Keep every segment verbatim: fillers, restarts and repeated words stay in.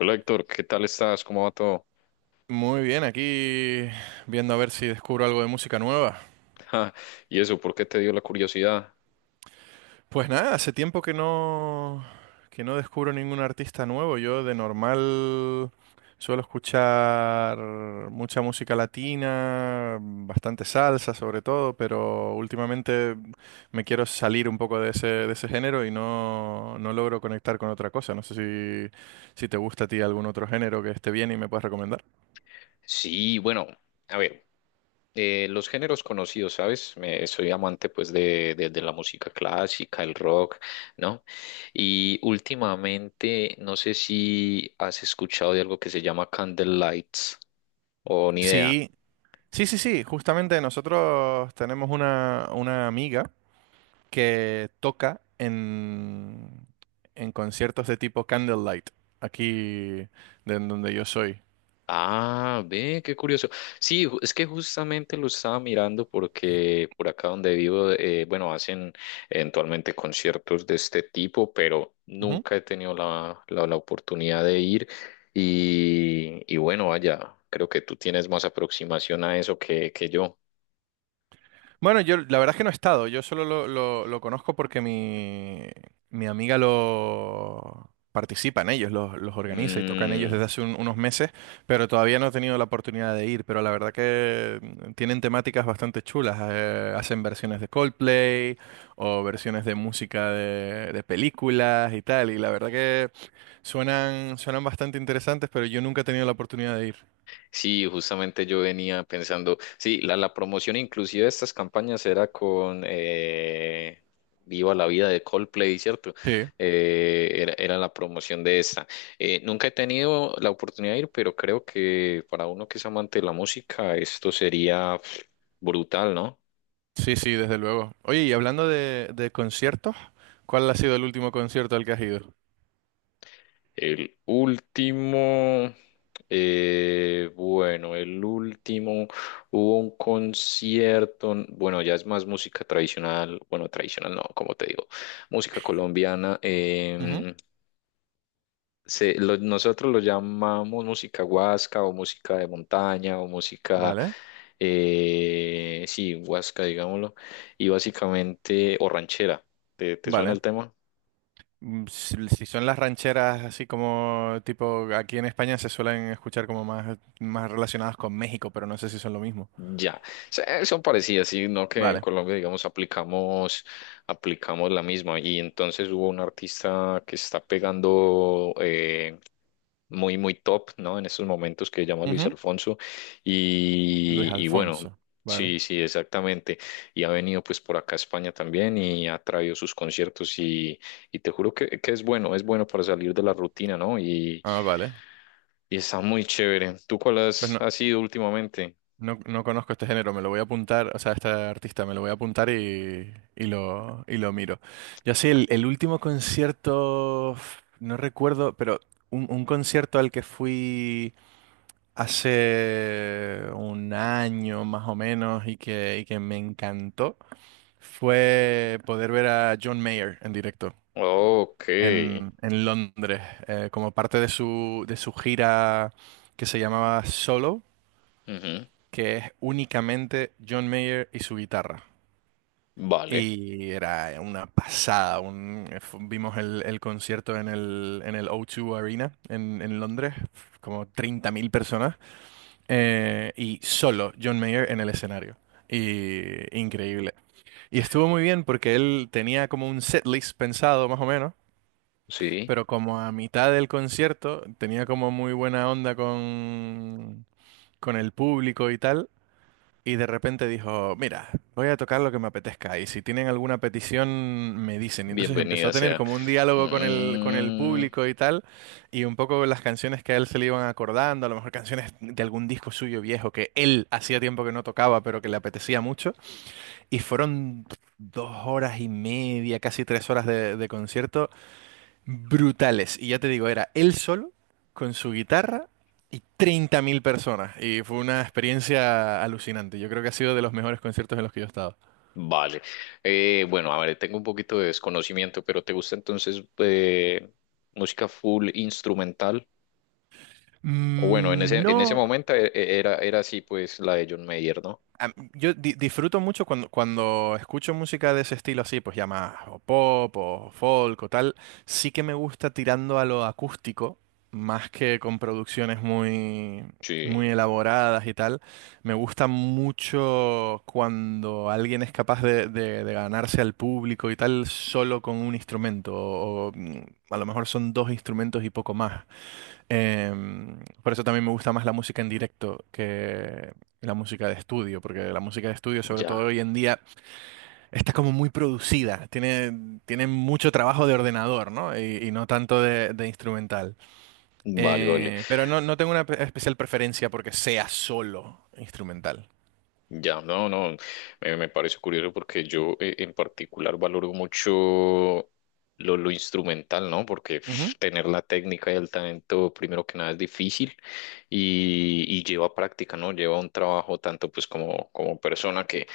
Hola Héctor, ¿qué tal estás? ¿Cómo va todo? Muy bien, aquí viendo a ver si descubro algo de música nueva. Ja, ¿y eso por qué te dio la curiosidad? Pues nada, hace tiempo que no que no descubro ningún artista nuevo. Yo de normal suelo escuchar mucha música latina, bastante salsa sobre todo, pero últimamente me quiero salir un poco de ese de ese género y no no logro conectar con otra cosa. No sé si si te gusta a ti algún otro género que esté bien y me puedas recomendar. Sí, bueno, a ver, eh, los géneros conocidos, ¿sabes? Me, soy amante pues de, de, de la música clásica, el rock, ¿no? Y últimamente, no sé si has escuchado de algo que se llama Candlelights o ni idea. Sí, sí, sí, sí, justamente nosotros tenemos una, una amiga que toca en, en conciertos de tipo Candlelight, aquí de en donde yo soy. Ah, ve, qué curioso. Sí, ju- es que justamente lo estaba mirando porque por acá donde vivo, eh, bueno, hacen eventualmente conciertos de este tipo, pero nunca he tenido la, la, la oportunidad de ir. Y, y bueno, vaya, creo que tú tienes más aproximación a eso que, que yo. Bueno, yo la verdad es que no he estado, yo solo lo, lo- lo conozco porque mi, mi amiga lo participa en ellos, los, los organiza y toca en ellos Mm. desde hace un- unos meses, pero todavía no he tenido la oportunidad de ir, pero la verdad que mm, tienen temáticas bastante chulas, eh, hacen versiones de Coldplay o versiones de música de, de películas y tal, y la verdad que suenan, suenan bastante interesantes, pero yo nunca he tenido la oportunidad de Sí, justamente yo venía pensando, sí, la, la promoción inclusive de estas campañas era con eh, Viva la vida de Coldplay, ¿cierto? ir. Eh, era, era la promoción de esta. Eh, nunca he tenido la oportunidad de ir, pero creo que para uno que es amante de la música, esto sería pf, brutal, ¿no? Sí, sí, desde luego. Oye, y hablando de, de conciertos, ¿cuál ha sido el último concierto al que has ido? El último, eh, bueno, el último hubo un concierto, n- bueno, ya es más música tradicional, bueno, tradicional no, como te digo, música colombiana. Ujú. Em, se- lo- nosotros lo llamamos música huasca o música de montaña o música, Vale, eh, sí, huasca, digámoslo, y básicamente, o ranchera. ¿Te, te suena vale. el tema? Mm, Si, si son las rancheras así como tipo aquí en España se suelen escuchar como más, más relacionadas con México, pero no sé si son lo mismo. Ya. Sí, son parecidas, sino que en Vale. Colombia, digamos, aplicamos, aplicamos la misma. Y entonces hubo un artista que está pegando eh, muy, muy top, ¿no? En estos momentos que se llama Luis Ujú. Alfonso. Luis Y, y bueno, Alfonso. Vale. sí, sí, exactamente. Y ha venido pues por acá a España también y ha traído sus conciertos y, y te juro que, que es bueno, es bueno para salir de la rutina, ¿no? Y, Ah, vale. y está muy chévere. ¿Tú cuál Pues has, no. has ido últimamente? No, no conozco este género, me lo voy a apuntar, o sea, este artista me lo voy a apuntar y, y lo, y lo miro. Yo sí, el, el último concierto, f- no recuerdo, pero un, un concierto al que fui hace un año más o menos y que, y que me encantó fue poder ver a John Mayer en directo Ok. en, en Londres, eh, como parte de su, de su gira que se llamaba Solo, Ujú, que es únicamente John Mayer y su guitarra. vale, Y era una pasada. Un- fu- vimos el, el concierto en el, en el O dos Arena en, en Londres, como treinta mil personas, eh, y solo John Mayer en el escenario. Y increíble. Y estuvo muy bien porque él tenía como un setlist pensado, más o menos, sí, pero como a mitad del concierto tenía como muy buena onda con, con el público y tal. Y de repente dijo: mira, voy a tocar lo que me apetezca y si tienen alguna petición me dicen. Y entonces empezó a bienvenida tener sea. como un diálogo con el, con el Mm, público y tal, y un poco las canciones que a él se le iban acordando, a lo mejor canciones de algún disco suyo viejo que él hacía tiempo que no tocaba, pero que le apetecía mucho. Y fueron dos horas y media, casi tres horas de, de concierto brutales. Y ya te digo, era él solo, con su guitarra y treinta mil personas. Y fue una experiencia alucinante. Yo creo que ha sido de los mejores conciertos en los que yo he estado. vale. Eh, bueno, a ver, tengo un poquito de desconocimiento, pero ¿te gusta entonces eh, música full instrumental? O bueno, en Mm, ese, en ese No, momento e- e- era, era así pues la de John Mayer, ¿no? a- yo di- disfruto mucho cuando, cuando escucho música de ese estilo así, pues ya más o pop o folk o tal, sí que me gusta tirando a lo acústico, más que con producciones muy, Sí, muy elaboradas y tal. Me gusta mucho cuando alguien es capaz de, de- de ganarse al público y tal solo con un instrumento, o, o, mm, a lo mejor son dos instrumentos y poco más. Em, por eso también me gusta más la música en directo que la música de estudio, porque la música de estudio, sobre todo ya, hoy en día, está como muy producida, tiene, tiene mucho trabajo de ordenador, ¿no? Y, y no tanto de, de instrumental. vale, vale. Eh, pero no, no tengo una pe- especial preferencia porque sea solo instrumental. Ya, no, no, me, me parece curioso porque yo eh, en particular valoro mucho lo, lo instrumental, ¿no? Porque pf, Ujú. tener la técnica y el talento, primero que nada, es difícil y, y lleva práctica, ¿no? Lleva un trabajo tanto pues como, como persona que,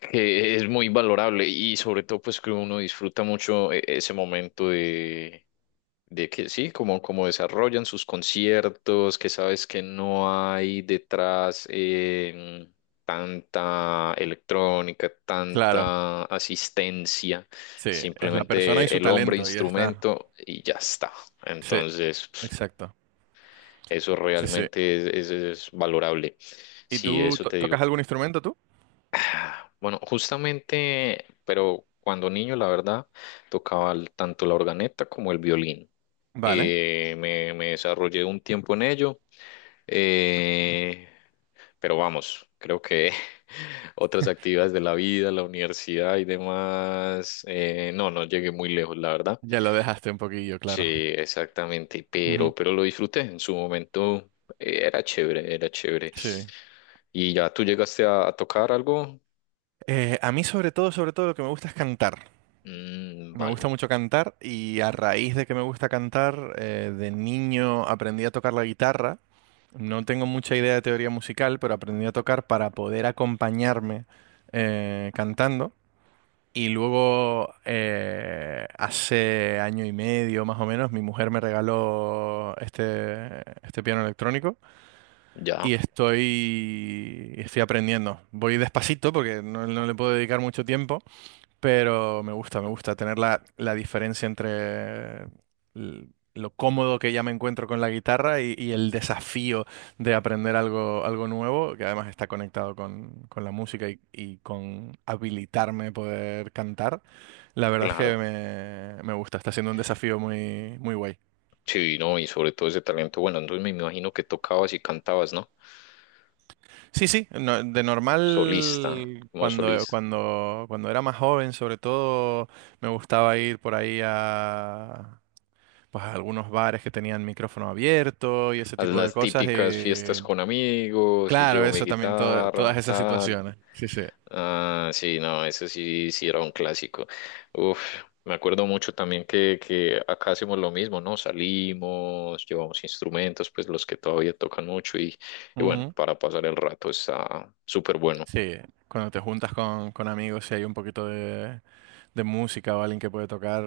que es muy valorable y sobre todo pues que uno disfruta mucho eh, ese momento de, de que sí, como, como desarrollan sus conciertos, que sabes que no hay detrás eh, tanta electrónica, Claro, tanta asistencia, sí, es la persona y simplemente su el hombre talento, y ya está. instrumento y ya está. Sí, Entonces, pf, exacto. eso Sí, sí. realmente es, es es valorable. ¿Y Sí, tú eso to- te tocas digo. algún instrumento tú? Ah, bueno, justamente, pero cuando niño, la verdad, tocaba el- tanto la organeta como el violín. Vale, Eh, me, me desarrollé un tiempo en ello, eh, pero vamos, creo que otras actividades de la vida, la universidad y demás, eh, no, no llegué muy lejos, la verdad. ya lo dejaste un poquillo, Sí, claro. exactamente, pero, pero lo disfruté en su momento, eh, era chévere, era chévere. Sí. ¿Y ya tú llegaste a a tocar algo? Eh, a mí sobre todo, sobre todo lo que me gusta es cantar. Mm, Me gusta vale, mucho cantar y a raíz de que me gusta cantar, eh, de niño aprendí a tocar la guitarra. No tengo mucha idea de teoría musical, pero aprendí a tocar para poder acompañarme eh, cantando. Y luego, eh, hace año y medio más o menos, mi mujer me regaló este, este piano electrónico y ya, estoy, estoy aprendiendo. Voy despacito porque no no le puedo dedicar mucho tiempo. Pero me gusta, me gusta tener la, la diferencia entre l- lo cómodo que ya me encuentro con la guitarra y, y, el desafío de aprender algo, algo nuevo, que además está conectado con, con la música y, y con habilitarme a poder cantar. La verdad es que claro. me, me gusta, está siendo un desafío muy, muy guay. Sí, no, y sobre todo ese talento. Bueno, entonces me imagino que tocabas y cantabas, ¿no? Sí, sí, no- de Solista, normal, como cuando, solista. cuando, cuando era más joven, sobre todo, me gustaba ir por ahí a pues algunos bares que tenían micrófono abierto y ese Haz tipo de las cosas. típicas fiestas Y con amigos y claro, llevo mi eso también, to- todas guitarra, esas tal. situaciones. Sí, sí. Ah, sí, no, ese sí, sí era un clásico. Uf, me acuerdo mucho también que, que acá hacemos lo mismo, ¿no? Salimos, llevamos instrumentos, pues los que todavía tocan mucho y, y bueno, Ujú. para pasar el rato está súper bueno. Sí, cuando te juntas con, con amigos y hay un poquito de, de música o alguien que puede tocar,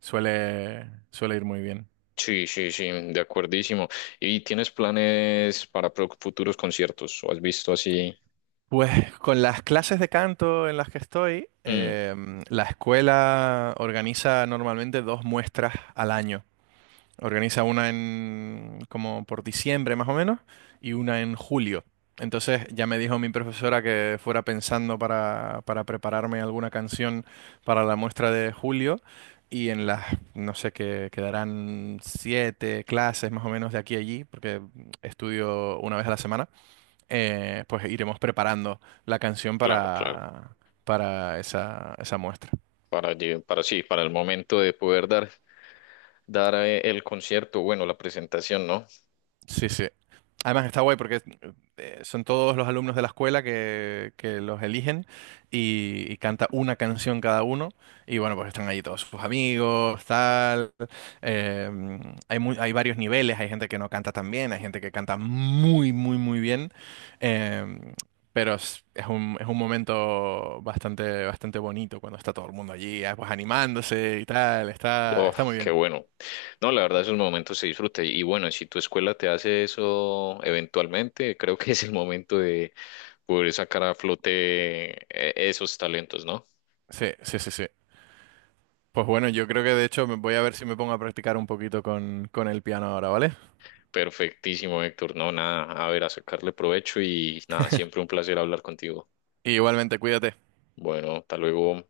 suele, suele ir muy bien. Sí, sí, sí, de acuerdísimo. ¿Y tienes planes para pro- futuros conciertos? ¿O has visto así? Pues con las clases de canto en las que estoy, Mm, em, la escuela organiza normalmente dos muestras al año. Organiza una en como por diciembre más o menos y una en julio. Entonces ya me dijo mi profesora que fuera pensando para, para prepararme alguna canción para la muestra de julio y en las, no sé, que quedarán siete clases más o menos de aquí a allí, porque estudio una vez a la semana, eh, pues iremos preparando la canción claro, claro. para, para esa, esa muestra. Para, lle- para sí, para el momento de poder dar, dar eh, el concierto, bueno, la presentación, ¿no? Sí, sí. Además está guay porque eh, son todos los alumnos de la escuela que, que los eligen, y, y canta una canción cada uno y bueno, pues están ahí todos sus amigos, tal. Eh, hay, mu- hay varios niveles, hay gente que no canta tan bien, hay gente que canta muy, muy, muy bien, eh, pero es, es un, es un momento bastante, bastante bonito cuando está todo el mundo allí, ah, pues animándose y tal, está, Oh, está muy qué bien. bueno. No, la verdad, esos momentos se disfruta. Y bueno, si tu escuela te hace eso eventualmente, creo que es el momento de poder sacar a flote eh, esos talentos, ¿no? Sí, sí, sí, sí. Pues bueno, yo creo que de hecho me voy a ver si me pongo a practicar un poquito con, con el piano ahora, ¿vale? Perfectísimo, Héctor. No, nada, a ver, a sacarle provecho y nada, siempre un placer hablar contigo. Y igualmente, cuídate. Bueno, hasta luego.